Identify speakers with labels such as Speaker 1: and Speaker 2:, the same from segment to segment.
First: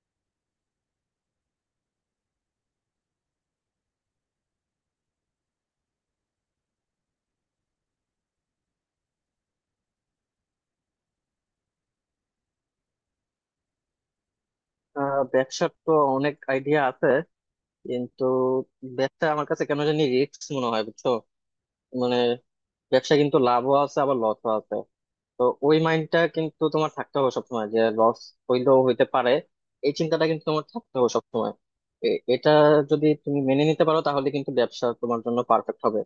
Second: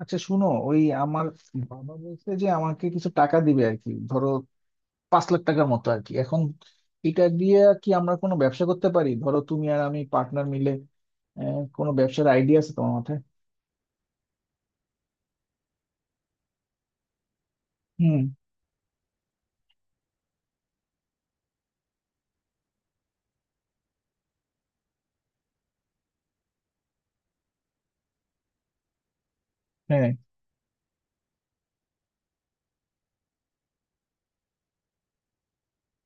Speaker 1: আচ্ছা, শুনো, ওই আমার বাবা বলছে যে আমাকে কিছু টাকা দিবে আর কি, ধরো 5 লাখ টাকার মতো আর কি। এখন এটা দিয়ে কি আমরা কোনো ব্যবসা করতে পারি? ধরো তুমি আর আমি পার্টনার মিলে। কোনো ব্যবসার আইডিয়া আছে তোমার মাথায়?
Speaker 2: ব্যবসার তো অনেক আইডিয়া আছে
Speaker 1: হুম।
Speaker 2: কিন্তু ব্যবসা আমার কাছে কেন জানি রিস্ক মনে হয়, বুঝছো? মানে ব্যবসা কিন্তু লাভও আছে, আবার লসও আছে। তো ওই মাইন্ডটা কিন্তু তোমার থাকতে হবে সবসময় যে লস হইলেও হইতে পারে। এই
Speaker 1: হ্যাঁ
Speaker 2: চিন্তাটা কিন্তু তোমার থাকতে হবে সবসময়। এটা যদি তুমি মেনে নিতে পারো তাহলে কিন্তু ব্যবসা তোমার জন্য পারফেক্ট হবে।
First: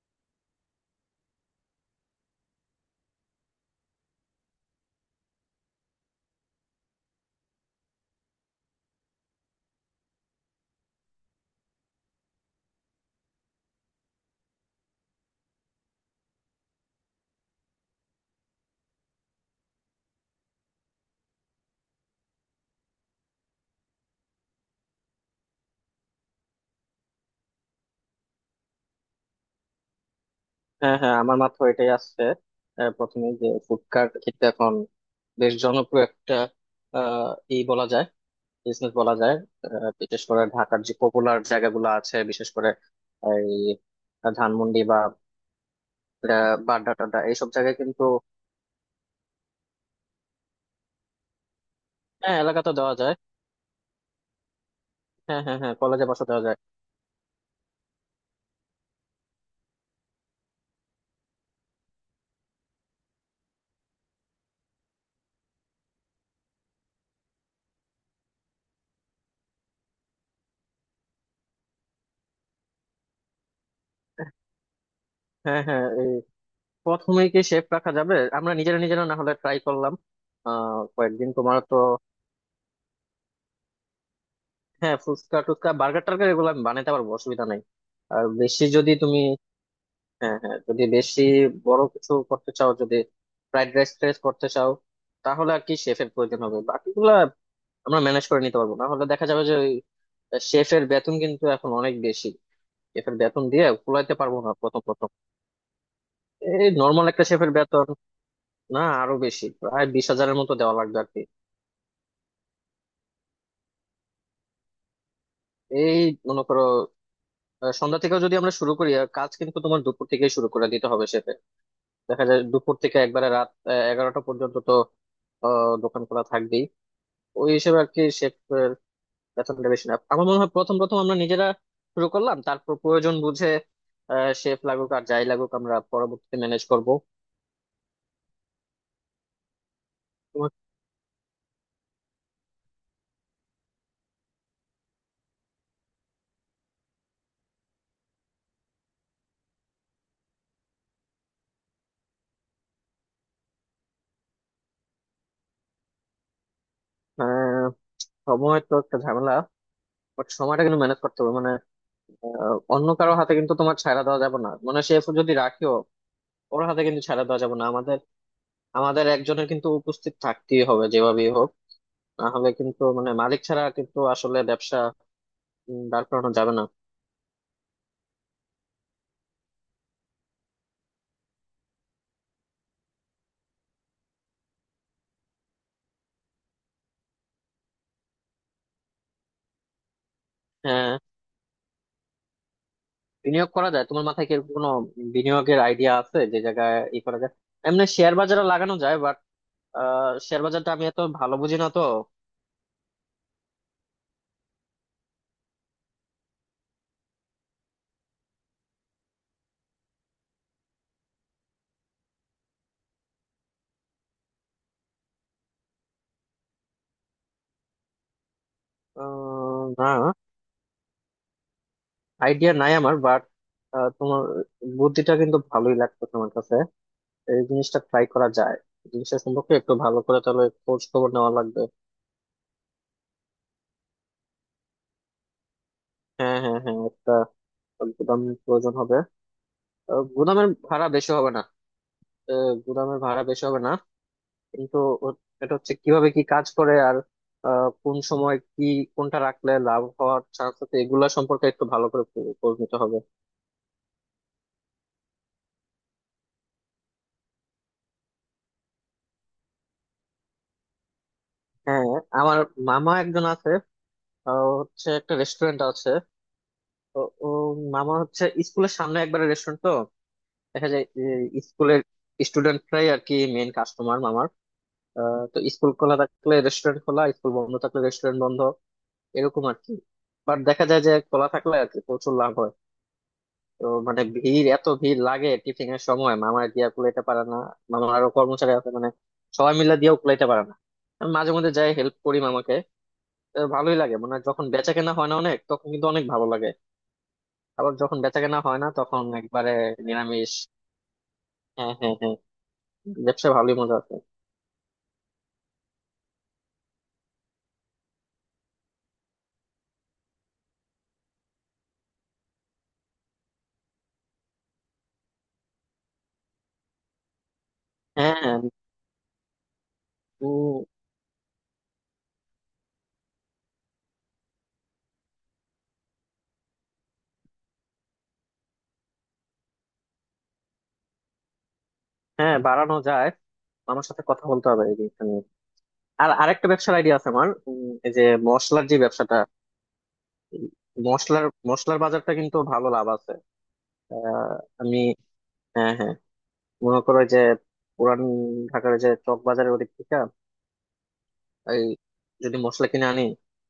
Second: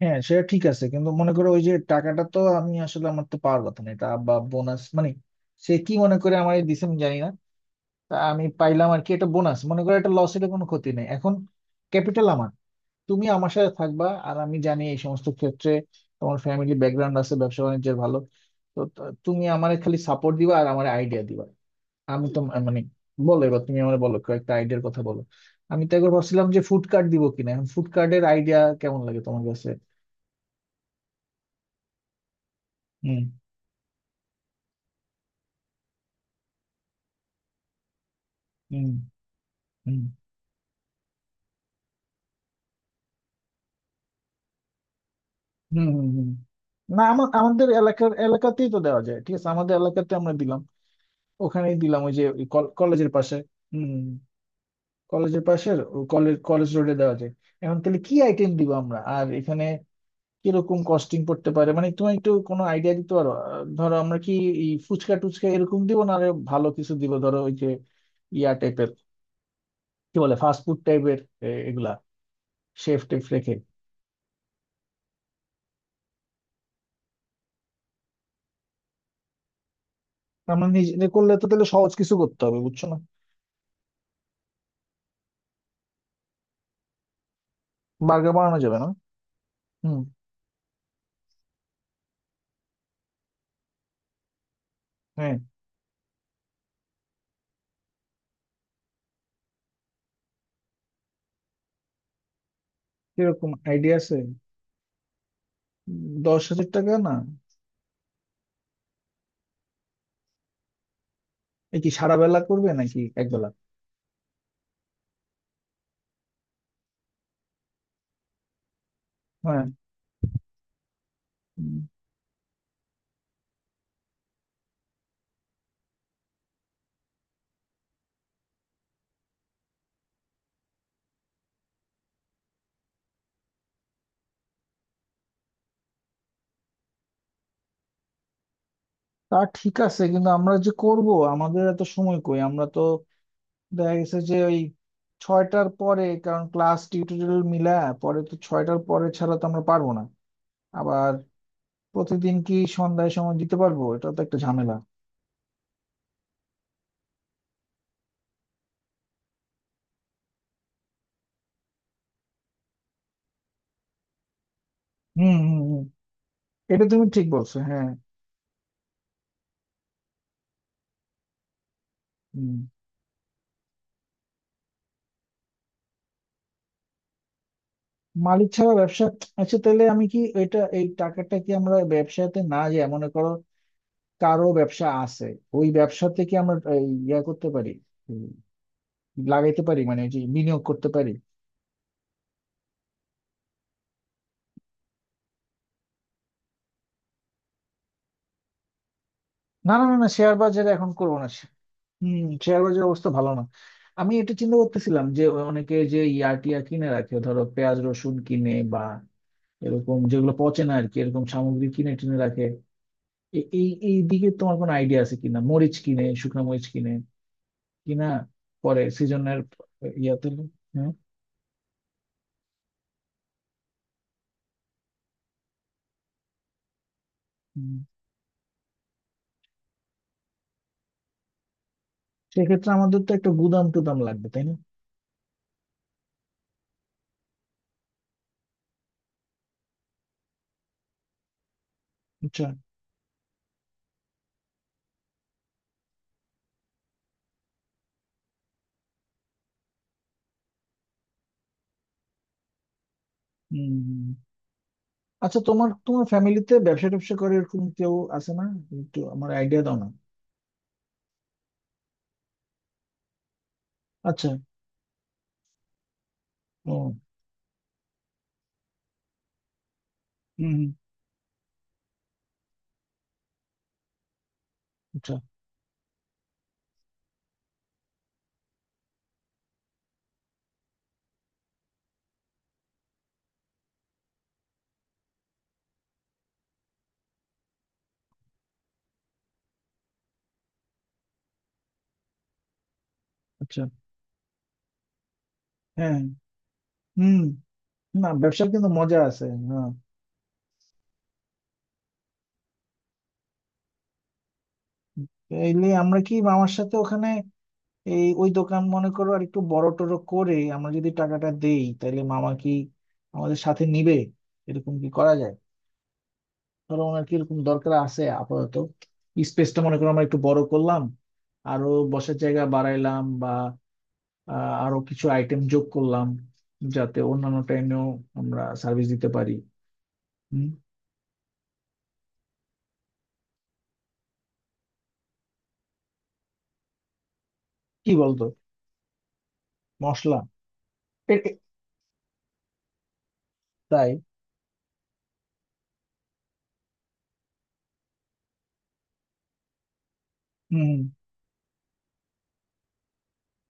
Speaker 1: হ্যাঁ, সেটা ঠিক আছে, কিন্তু মনে করো ওই যে টাকাটা তো আমি আসলে আমার তো পাওয়ার কথা না, এটা বা বোনাস মানে সে কি মনে করে আমার দিছে আমি জানি না। তা আমি পাইলাম আর কি, এটা বোনাস মনে করো, এটা লসের কোনো ক্ষতি নেই। এখন ক্যাপিটাল আমার, তুমি আমার সাথে থাকবা, আর আমি জানি এই সমস্ত ক্ষেত্রে তোমার ফ্যামিলি ব্যাকগ্রাউন্ড আছে ব্যবসা বাণিজ্যের ভালো। তো তুমি আমার খালি সাপোর্ট দিবা আর আমার আইডিয়া দিবা। আমি তো মানে বলো, এবার তুমি আমার বলো, কয়েকটা আইডিয়ার কথা বলো। আমি তো একবার ভাবছিলাম যে ফুড কার্ট দিব কিনা। এখন ফুড কার্টের আইডিয়া কেমন লাগে তোমার কাছে?
Speaker 2: হ্যাঁ, হ্যাঁ, আমার মাথায় এটাই আসছে।
Speaker 1: হুম।
Speaker 2: প্রথমে যে ফুড কার্ট কিন্তু এখন বেশ জনপ্রিয় একটা আহ ই বলা যায়,
Speaker 1: হুম
Speaker 2: বিজনেস বলা যায়।
Speaker 1: হুম।
Speaker 2: বিশেষ করে ঢাকার যে পপুলার জায়গাগুলো আছে, বিশেষ করে এই ধানমন্ডি বা
Speaker 1: হুম হুম হুম।
Speaker 2: বাড্ডা
Speaker 1: না,
Speaker 2: টাড্ডা
Speaker 1: আমার
Speaker 2: এইসব
Speaker 1: আমাদের
Speaker 2: জায়গায় কিন্তু।
Speaker 1: এলাকার এলাকাতেই তো দেওয়া যায়। ঠিক আছে, আমাদের এলাকাতে আমরা দিলাম, ওখানেই দিলাম, ওই যে
Speaker 2: হ্যাঁ,
Speaker 1: ওই
Speaker 2: এলাকা তো দেওয়া
Speaker 1: কলেজের
Speaker 2: যায়।
Speaker 1: পাশে। হুম।
Speaker 2: হ্যাঁ,
Speaker 1: কলেজের
Speaker 2: হ্যাঁ, হ্যাঁ,
Speaker 1: পাশের
Speaker 2: কলেজে বাসা
Speaker 1: কলেজ,
Speaker 2: দেওয়া যায়।
Speaker 1: কলেজ রোডে দেওয়া যায়। এখন তাহলে কি আইটেম দিব আমরা আর এখানে কিরকম কস্টিং পড়তে পারে? মানে তুমি একটু কোনো আইডিয়া দিতে পারো? ধরো আমরা কি এই ফুচকা টুচকা এরকম দিব, না আরো ভালো কিছু দিব? ধরো ওই যে ইয়া টাইপের, কি বলে, ফাস্টফুড টাইপের এগুলা, শেফ টেফ রেখে।
Speaker 2: হ্যাঁ, হ্যাঁ, এই প্রথমে কি শেপ রাখা যাবে? আমরা নিজেরা নিজেরা না হলে ট্রাই করলাম
Speaker 1: আমরা নিজে
Speaker 2: কয়েকদিন,
Speaker 1: করলে তো
Speaker 2: তোমার
Speaker 1: তাহলে
Speaker 2: তো।
Speaker 1: সহজ কিছু করতে হবে, বুঝছো না।
Speaker 2: হ্যাঁ, ফুচকা টুচকা বার্গার টার্গার এগুলো আমি বানাইতে পারবো, অসুবিধা নাই। আর
Speaker 1: বার্গার বানানো
Speaker 2: বেশি
Speaker 1: যাবে না।
Speaker 2: যদি তুমি,
Speaker 1: হুম।
Speaker 2: হ্যাঁ, হ্যাঁ, যদি বেশি বড় কিছু করতে চাও, যদি ফ্রাইড রাইস ট্রাইস করতে চাও,
Speaker 1: হ্যাঁ।
Speaker 2: তাহলে আর কি শেফের প্রয়োজন হবে। বাকিগুলা আমরা ম্যানেজ করে নিতে পারবো, না হলে দেখা যাবে যে ওই শেফের বেতন কিন্তু এখন অনেক বেশি। শেফের বেতন
Speaker 1: কিরকম
Speaker 2: দিয়ে
Speaker 1: আইডিয়া
Speaker 2: কুলাইতে
Speaker 1: আছে?
Speaker 2: পারবো না প্রথম প্রথম।
Speaker 1: দশ
Speaker 2: এই
Speaker 1: হাজার টাকা
Speaker 2: নর্মাল
Speaker 1: না?
Speaker 2: একটা শেফের বেতন, না আরো বেশি, প্রায় 20,000-এর মতো দেওয়া লাগবে আর কি।
Speaker 1: এ কি সারা বেলা করবে নাকি এক বেলা?
Speaker 2: এই মনে করো সন্ধ্যা থেকেও যদি আমরা শুরু করি, আর কাজ কিন্তু
Speaker 1: হ্যাঁ।
Speaker 2: তোমার দুপুর থেকেই শুরু করে দিতে হবে শেফের। দেখা যায় দুপুর থেকে একবারে রাত 11টা পর্যন্ত তো দোকান খোলা থাকবে। ওই হিসেবে আর কি শেফের বেতনটা বেশি না আমার মনে হয়। প্রথম প্রথম আমরা নিজেরা শুরু করলাম, তারপর প্রয়োজন বুঝে শেফ লাগুক আর যাই লাগুক আমরা পরবর্তীতে ম্যানেজ করবো।
Speaker 1: তা ঠিক আছে, কিন্তু
Speaker 2: তোমার,
Speaker 1: আমরা যে করব, আমাদের এত সময় কই? আমরা তো দেখা গেছে যে ওই ছয়টার পরে, কারণ ক্লাস টিউটোরিয়াল মিলা পরে তো ছয়টার পরে ছাড়া তো আমরা পারবো না। আবার প্রতিদিন কি সন্ধ্যায় সময় দিতে পারবো, এটা তো একটা ঝামেলা।
Speaker 2: আহ, সময় তো একটা ঝামেলা। বাট সময়টা কিন্তু ম্যানেজ করতে হবে। মানে অন্য কারো হাতে কিন্তু তোমার ছাড়া দেওয়া যাবে না, মানে শেফ যদি
Speaker 1: হুম হুম
Speaker 2: রাখিও
Speaker 1: হুম।
Speaker 2: ওর হাতে
Speaker 1: এটা
Speaker 2: কিন্তু
Speaker 1: তুমি
Speaker 2: ছাড়া
Speaker 1: ঠিক
Speaker 2: দেওয়া যাবে
Speaker 1: বলছো,
Speaker 2: না
Speaker 1: হ্যাঁ।
Speaker 2: আমাদের। আমাদের একজনের কিন্তু উপস্থিত থাকতেই হবে যেভাবেই হোক। না হলে
Speaker 1: হুম।
Speaker 2: কিন্তু মানে মালিক ছাড়া কিন্তু আসলে ব্যবসা দাঁড় করানো যাবে না।
Speaker 1: মালিক ছাড়া ব্যবসা। আচ্ছা, তাহলে আমি কি এটা এই টাকাটা কি আমরা ব্যবসাতে, না যে মনে করো কারো ব্যবসা আছে, ওই ব্যবসাতে কি আমরা এই ইয়া করতে পারি, উম, লাগাইতে পারি, মানে ওই যে বিনিয়োগ করতে
Speaker 2: হ্যাঁ,
Speaker 1: পারি?
Speaker 2: বিনিয়োগ করা যায়। তোমার মাথায় কি এরকম কোনো বিনিয়োগের আইডিয়া আছে যে জায়গায় ই করা যায়? এমনি শেয়ার বাজারে লাগানো যায় বাট
Speaker 1: না না না না, শেয়ার
Speaker 2: শেয়ার
Speaker 1: বাজারে
Speaker 2: বাজারটা আমি
Speaker 1: এখন
Speaker 2: এত
Speaker 1: করবো না।
Speaker 2: ভালো বুঝি না তো।
Speaker 1: হম, শেয়ার বাজারের অবস্থা ভালো না। আমি এটা চিন্তা করতেছিলাম যে অনেকে যে ইয়া টিয়া কিনে রাখে, ধরো পেঁয়াজ রসুন কিনে, বা এরকম যেগুলো পচে না আর কি, এরকম সামগ্রী কিনে টিনে রাখে। এই এই দিকে তোমার কোনো আইডিয়া আছে কিনা? মরিচ কিনে, শুকনো মরিচ কিনে কিনা, পরে সিজনের
Speaker 2: না,
Speaker 1: ইয়াতে। হ্যাঁ।
Speaker 2: আইডিয়া নাই আমার। বাট তোমার বুদ্ধিটা কিন্তু ভালোই লাগতেছে আমার কাছে। এই
Speaker 1: হুম।
Speaker 2: জিনিসটা ট্রাই করা যায়। জিনিসটা সম্পর্কে একটু ভালো করে তাহলে খোঁজ খবর নেওয়া লাগবে।
Speaker 1: সেক্ষেত্রে আমাদের তো একটা গুদাম টুদাম লাগবে, তাই না?
Speaker 2: হ্যাঁ, হ্যাঁ, হ্যাঁ, একটা গুদাম প্রয়োজন হবে। গুদামের ভাড়া বেশি হবে না।
Speaker 1: আচ্ছা।
Speaker 2: গুদামের ভাড়া বেশি হবে না কিন্তু ও- এটা হচ্ছে কিভাবে, কি কাজ করে আর কোন সময় কি কোনটা রাখলে লাভ হওয়ার চান্স আছে এগুলা সম্পর্কে একটু ভালো করে খোঁজ নিতে হবে।
Speaker 1: হম। আচ্ছা, তোমার তোমার ফ্যামিলিতে ব্যবসা ট্যাবসা করে এরকম কেউ আছে না? একটু আমার আইডিয়া দাও না।
Speaker 2: হ্যাঁ, আমার মামা একজন আছে।
Speaker 1: আচ্ছা।
Speaker 2: হচ্ছে একটা রেস্টুরেন্ট আছে
Speaker 1: ও।
Speaker 2: তো। ও মামা হচ্ছে স্কুলের সামনে একবারে রেস্টুরেন্ট তো।
Speaker 1: হুম হুম।
Speaker 2: দেখা যায় যে স্কুলের স্টুডেন্টরাই আর কি মেন কাস্টমার মামার।
Speaker 1: আচ্ছা।
Speaker 2: তো স্কুল খোলা থাকলে রেস্টুরেন্ট খোলা, স্কুল বন্ধ থাকলে রেস্টুরেন্ট বন্ধ, এরকম আর কি। বাট দেখা যায় যে খোলা থাকলে আর কি প্রচুর লাভ হয়। তো মানে ভিড়, এত ভিড় লাগে টিফিন এর সময় মামা দিয়া কুলাইতে পারে না। মামার আরো কর্মচারী আছে, মানে সবাই মিলে দিয়েও কুলাইতে পারে না। আমি মাঝে মধ্যে যাই হেল্প করি মামাকে। তো
Speaker 1: আচ্ছা।
Speaker 2: ভালোই লাগে, মানে যখন বেচা কেনা হয় না অনেক তখন কিন্তু
Speaker 1: হ্যাঁ।
Speaker 2: অনেক ভালো লাগে।
Speaker 1: হুম।
Speaker 2: আবার যখন
Speaker 1: না,
Speaker 2: বেচা কেনা
Speaker 1: ব্যবসার
Speaker 2: হয় না
Speaker 1: কিন্তু মজা
Speaker 2: তখন
Speaker 1: আছে।
Speaker 2: একবারে
Speaker 1: হ্যাঁ।
Speaker 2: নিরামিষ। হ্যাঁ, হ্যাঁ, হ্যাঁ, ব্যবসা ভালোই মজা আছে।
Speaker 1: এইলে আমরা কি মামার সাথে ওখানে, এই ওই দোকান মনে করো আর একটু বড় টড় করে আমরা যদি টাকাটা দেই, তাহলে মামা কি আমাদের সাথে নিবে, এরকম কি করা যায়? ধরো ওনার কি এরকম দরকার আছে
Speaker 2: হ্যাঁ, হ্যাঁ,
Speaker 1: আপাতত? স্পেসটা মনে করো আমরা একটু বড়
Speaker 2: উম,
Speaker 1: করলাম, আরো বসার জায়গা বাড়াইলাম, বা আরো কিছু আইটেম যোগ করলাম, যাতে অন্যান্য টাইমেও আমরা সার্ভিস দিতে পারি। হুম।
Speaker 2: হ্যাঁ বাড়ানো যায়। আমার সাথে কথা বলতে হবে এই জিনিসটা নিয়ে। আর আরেকটা ব্যবসার আইডিয়া আছে আমার, এই
Speaker 1: কি
Speaker 2: যে
Speaker 1: বলতো?
Speaker 2: মশলার যে ব্যবসাটা,
Speaker 1: মশলা?
Speaker 2: উম,
Speaker 1: এ-
Speaker 2: মশলার
Speaker 1: এ-
Speaker 2: মশলার বাজারটা কিন্তু ভালো লাভ আছে।
Speaker 1: তাই?
Speaker 2: আহ, আমি হ্যাঁ, হ্যাঁ, মনে করো যে পুরান ঢাকার যে চক বাজারের ওদিক থেকে
Speaker 1: হুম
Speaker 2: এই যদি মশলা কিনে আনি,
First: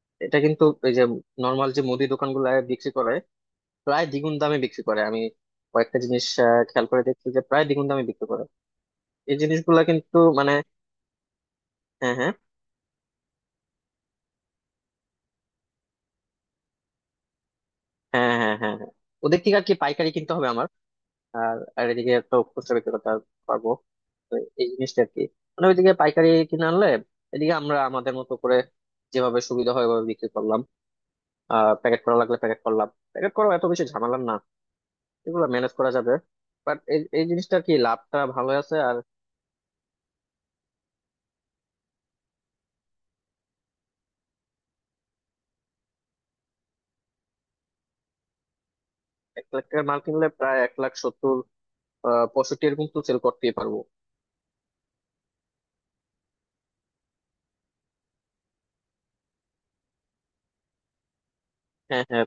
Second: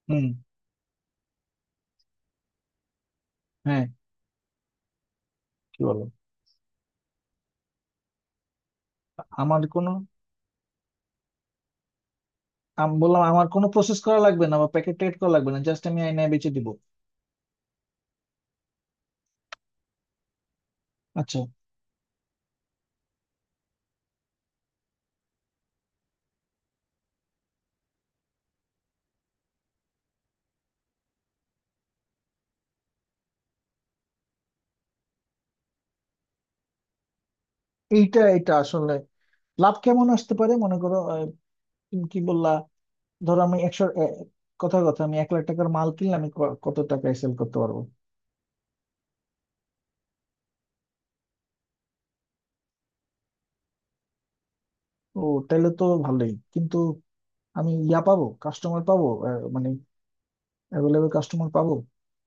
Speaker 1: হুম।
Speaker 2: এটা কিন্তু এই যে নর্মাল যে মুদি দোকানগুলো বিক্রি করে
Speaker 1: হ্যাঁ।
Speaker 2: প্রায় দ্বিগুণ দামে বিক্রি করে। আমি
Speaker 1: কি
Speaker 2: কয়েকটা
Speaker 1: বলো?
Speaker 2: জিনিস খেয়াল করে দেখছি যে প্রায় দ্বিগুণ দামে বিক্রি করে। এই
Speaker 1: আমার
Speaker 2: জিনিসগুলা
Speaker 1: কোনো,
Speaker 2: কিন্তু মানে হ্যাঁ, হ্যাঁ,
Speaker 1: আমি বললাম, আমার কোনো প্রসেস করা লাগবে না বা প্যাকেট ট্যাকেট করা লাগবে না, জাস্ট আমি আয়নায় বেচে দিব।
Speaker 2: হ্যাঁ, হ্যাঁ, হ্যাঁ, হ্যাঁ, ওদের থেকে আর কি পাইকারি কিনতে হবে আমার।
Speaker 1: আচ্ছা।
Speaker 2: আর আর এদিকে তো খুচরা বিক্রি করতে পারবো। তো এই জিনিসটা আর কি, মানে ওইদিকে পাইকারি কিনে আনলে এদিকে আমরা আমাদের মতো করে যেভাবে সুবিধা হয় ওভাবে বিক্রি করলাম। প্যাকেট করা লাগলে প্যাকেট করলাম, প্যাকেট করা এত বেশি ঝামেলার না, এগুলো ম্যানেজ করা যাবে। বাট এই এই জিনিসটা কি লাভটা
Speaker 1: এইটা,
Speaker 2: ভালো
Speaker 1: এটা
Speaker 2: আছে
Speaker 1: আসলে
Speaker 2: আর
Speaker 1: লাভ কেমন আসতে পারে মনে করো? তুমি কি বললা? ধরো আমি 100, কথা কথা আমি 1 লাখ টাকার মাল কিনলে আমি কত টাকায় সেল করতে পারবো?
Speaker 2: 1,00,000 টাকার মাল কিনলে প্রায় 1,70,000, 65, এরকম তো সেল করতেই পারবো।
Speaker 1: ও, তাহলে তো ভালোই কিন্তু। আমি ইয়া পাবো, কাস্টমার পাবো, মানে অ্যাভেলেবল কাস্টমার পাবো।
Speaker 2: হ্যাঁ, হ্যাঁ,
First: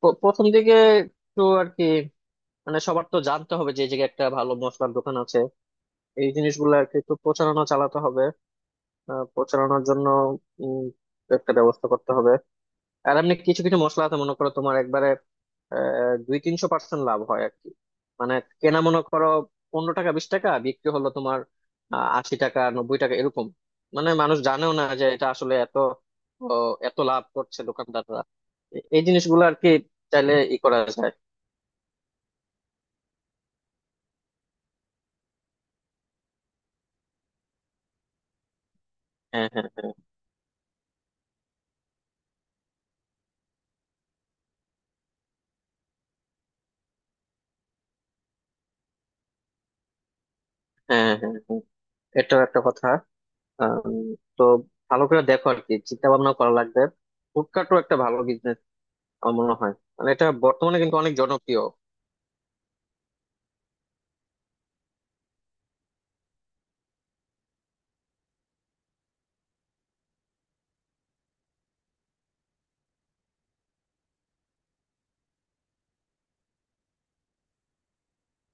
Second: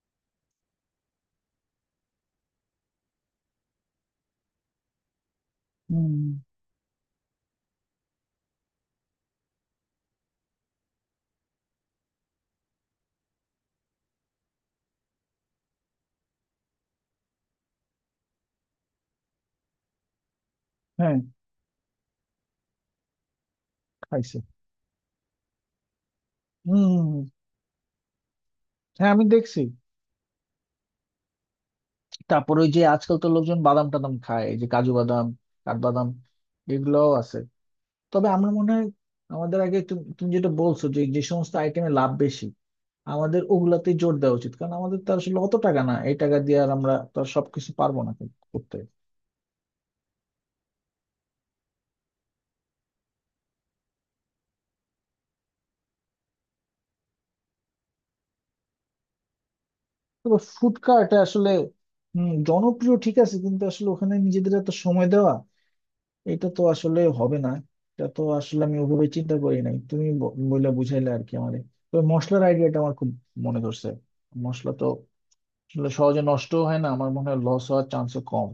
Speaker 2: প্রথম দিকে একটু আর কি, মানে সবার তো জানতে হবে যে এই জায়গায় একটা ভালো মশলার দোকান আছে।
Speaker 1: হুম।
Speaker 2: এই জিনিসগুলো আর কি একটু প্রচারণা চালাতে হবে। প্রচারণার জন্য উম, একটা ব্যবস্থা করতে হবে। আর এমনি কিছু কিছু মশলা আছে মনে করো তোমার একবারে 200-300% লাভ হয় আর কি। মানে কেনা মনে করো 15 টাকা, 20 টাকা, বিক্রি হলো
Speaker 1: হ্যাঁ।
Speaker 2: তোমার 80 টাকা, 90 টাকা, এরকম। মানে
Speaker 1: খাইছে।
Speaker 2: মানুষ জানেও না যে এটা আসলে এত ও, এত
Speaker 1: হুম।
Speaker 2: লাভ করছে দোকানদাররা। এই
Speaker 1: হ্যাঁ, আমি
Speaker 2: জিনিসগুলো আর
Speaker 1: দেখছি।
Speaker 2: কি চাইলে ই করা যায়।
Speaker 1: তারপর ওই যে আজকাল তো লোকজন বাদাম টাদাম খায়, এই যে কাজু বাদাম, কাঠবাদাম, এগুলোও আছে। তবে আমার মনে হয়
Speaker 2: হ্যাঁ,
Speaker 1: আমাদের
Speaker 2: হ্যাঁ,
Speaker 1: আগে
Speaker 2: হ্যাঁ,
Speaker 1: তুমি তুমি যেটা বলছো যে যে সমস্ত আইটেমে লাভ বেশি, আমাদের ওগুলাতে জোর দেওয়া উচিত, কারণ আমাদের তো আসলে অত টাকা না, এই টাকা দিয়ে আর আমরা তো আর সবকিছু পারবো না করতে।
Speaker 2: হ্যাঁ, হ্যাঁ, হ্যাঁ। হ্যাঁ। এটাও একটা কথা। আম, তো ভালো করে দেখো আর কি, চিন্তা ভাবনা করা লাগবে। ফুডকার্টও একটা ভালো বিজনেস আমার মনে হয়, মানে এটা
Speaker 1: তবে ফুড
Speaker 2: বর্তমানে কিন্তু
Speaker 1: কার্ট
Speaker 2: অনেক
Speaker 1: আসলে,
Speaker 2: জনপ্রিয়।
Speaker 1: হম, জনপ্রিয় ঠিক আছে, কিন্তু আসলে ওখানে নিজেদের এত সময় দেওয়া, এটা তো আসলে হবে না। এটা তো আসলে আমি ওভাবে চিন্তা করি নাই, তুমি বইলা বুঝাইলে আর কি আমারে। তো মশলার আইডিয়াটা আমার খুব মনে ধরছে। মশলা তো আসলে সহজে নষ্ট হয় না, আমার মনে হয় লস হওয়ার চান্স কম।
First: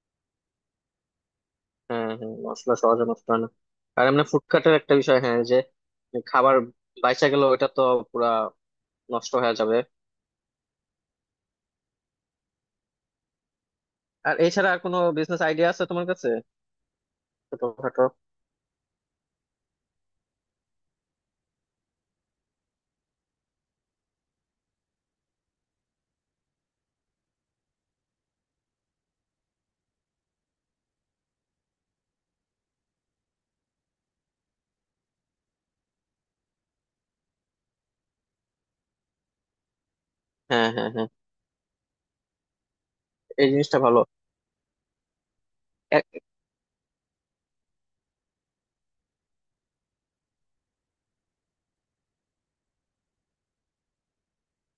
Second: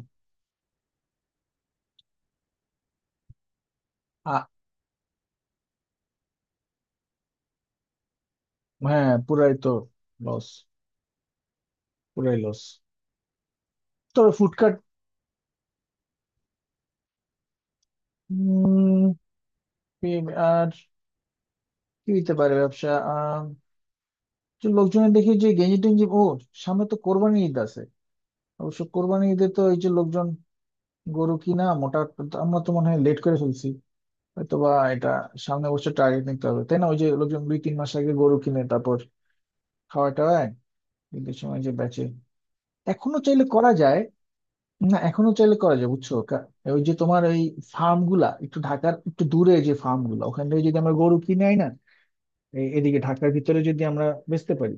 Speaker 2: হ্যাঁ, হ্যাঁ, মশলা সহজে নষ্ট হয় না। আর এমনি
Speaker 1: আ।
Speaker 2: ফুডকার্টের একটা বিষয় হ্যাঁ যে খাবার বাইচা গেল এটা তো পুরা
Speaker 1: হ্যাঁ,
Speaker 2: নষ্ট
Speaker 1: পুরাই
Speaker 2: হয়ে
Speaker 1: তো
Speaker 2: যাবে।
Speaker 1: লস, পুরাই লস। তবে
Speaker 2: আর এছাড়া
Speaker 1: ফুডকার্ট,
Speaker 2: আর কোনো বিজনেস আইডিয়া আছে তোমার কাছে ছোটখাটো?
Speaker 1: আর কি হইতে পারে ব্যবসা? আহ যে লোকজনের দেখি যে গেঞ্জি টেঞ্জি, ও, সামনে তো কোরবানি ঈদ আছে। অবশ্য কোরবানি ঈদে তো এই যে লোকজন গরু কিনা মোটা, আমরা তো মনে হয় লেট করে ফেলছি, হয়তো বা এটা সামনের বছর টার্গেট নিতে হবে তাই না? ওই যে লোকজন দুই তিন মাস আগে গরু কিনে তারপর খাওয়ায় টাওয়ায়
Speaker 2: হ্যাঁ, হ্যাঁ, হ্যাঁ,
Speaker 1: ঈদের সময় যে বেচে, এখনো চাইলে
Speaker 2: এই
Speaker 1: করা
Speaker 2: জিনিসটা ভালো।
Speaker 1: যায়। না, এখনো চাইলে করা যায়,
Speaker 2: এক-
Speaker 1: বুঝছো ওই যে তোমার ওই ফার্ম গুলা একটু ঢাকার একটু দূরে যে ফার্ম গুলা, ওখান থেকে যদি আমরা গরু কিনে আই না, এদিকে ঢাকার ভিতরে যদি আমরা বেচতে পারি,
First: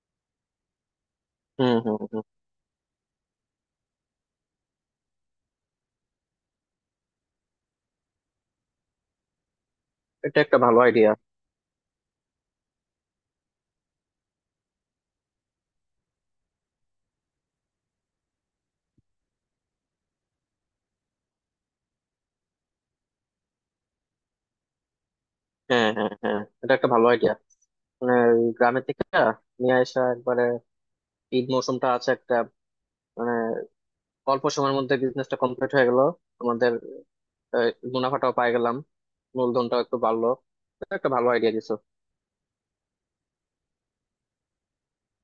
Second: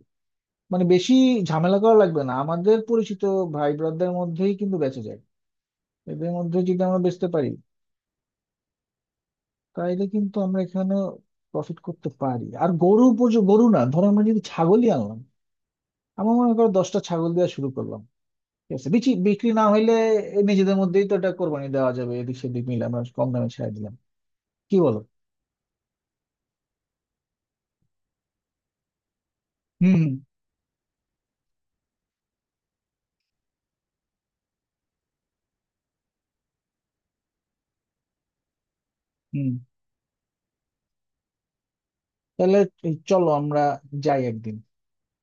Speaker 1: মানে বেশি
Speaker 2: হুম,
Speaker 1: ঝামেলা করা
Speaker 2: হুম,
Speaker 1: লাগবে
Speaker 2: হুম,
Speaker 1: না, আমাদের পরিচিত ভাই ব্রাদারদের মধ্যেই কিন্তু বেচে যায়। এদের মধ্যে যদি আমরা বেচতে পারি, তাইলে কিন্তু
Speaker 2: এটা একটা
Speaker 1: আমরা
Speaker 2: ভালো
Speaker 1: এখানে
Speaker 2: আইডিয়া।
Speaker 1: প্রফিট করতে পারি। আর গরু পর্যন্ত, গরু না, ধরো আমরা যদি ছাগলই আনলাম, আমার মনে করো 10টা ছাগল দেওয়া শুরু করলাম। ঠিক আছে, বিচি বিক্রি না হইলে নিজেদের মধ্যেই তো এটা কোরবানি দেওয়া যাবে, এদিক সেদিক মিলে আমরা কম দামে ছেড়ে দিলাম। কি বলো?
Speaker 2: হ্যাঁ, হ্যাঁ, হ্যাঁ, এটা একটা ভালো আইডিয়া। মানে ওই গ্রামের থেকে নিয়ে
Speaker 1: হুম
Speaker 2: আসা
Speaker 1: হুম
Speaker 2: একবারে। ঈদ মৌসুমটা আছে একটা, মানে অল্প সময়ের মধ্যে বিজনেসটা কমপ্লিট হয়ে গেল আমাদের। এই মুনাফাটাও পাই গেলাম,
Speaker 1: হুম।
Speaker 2: মূলধনটাও একটু বাড়লো। এটা একটা ভালো আইডিয়া দিছো।
Speaker 1: তাহলে এই চলো আমরা যাই একদিন।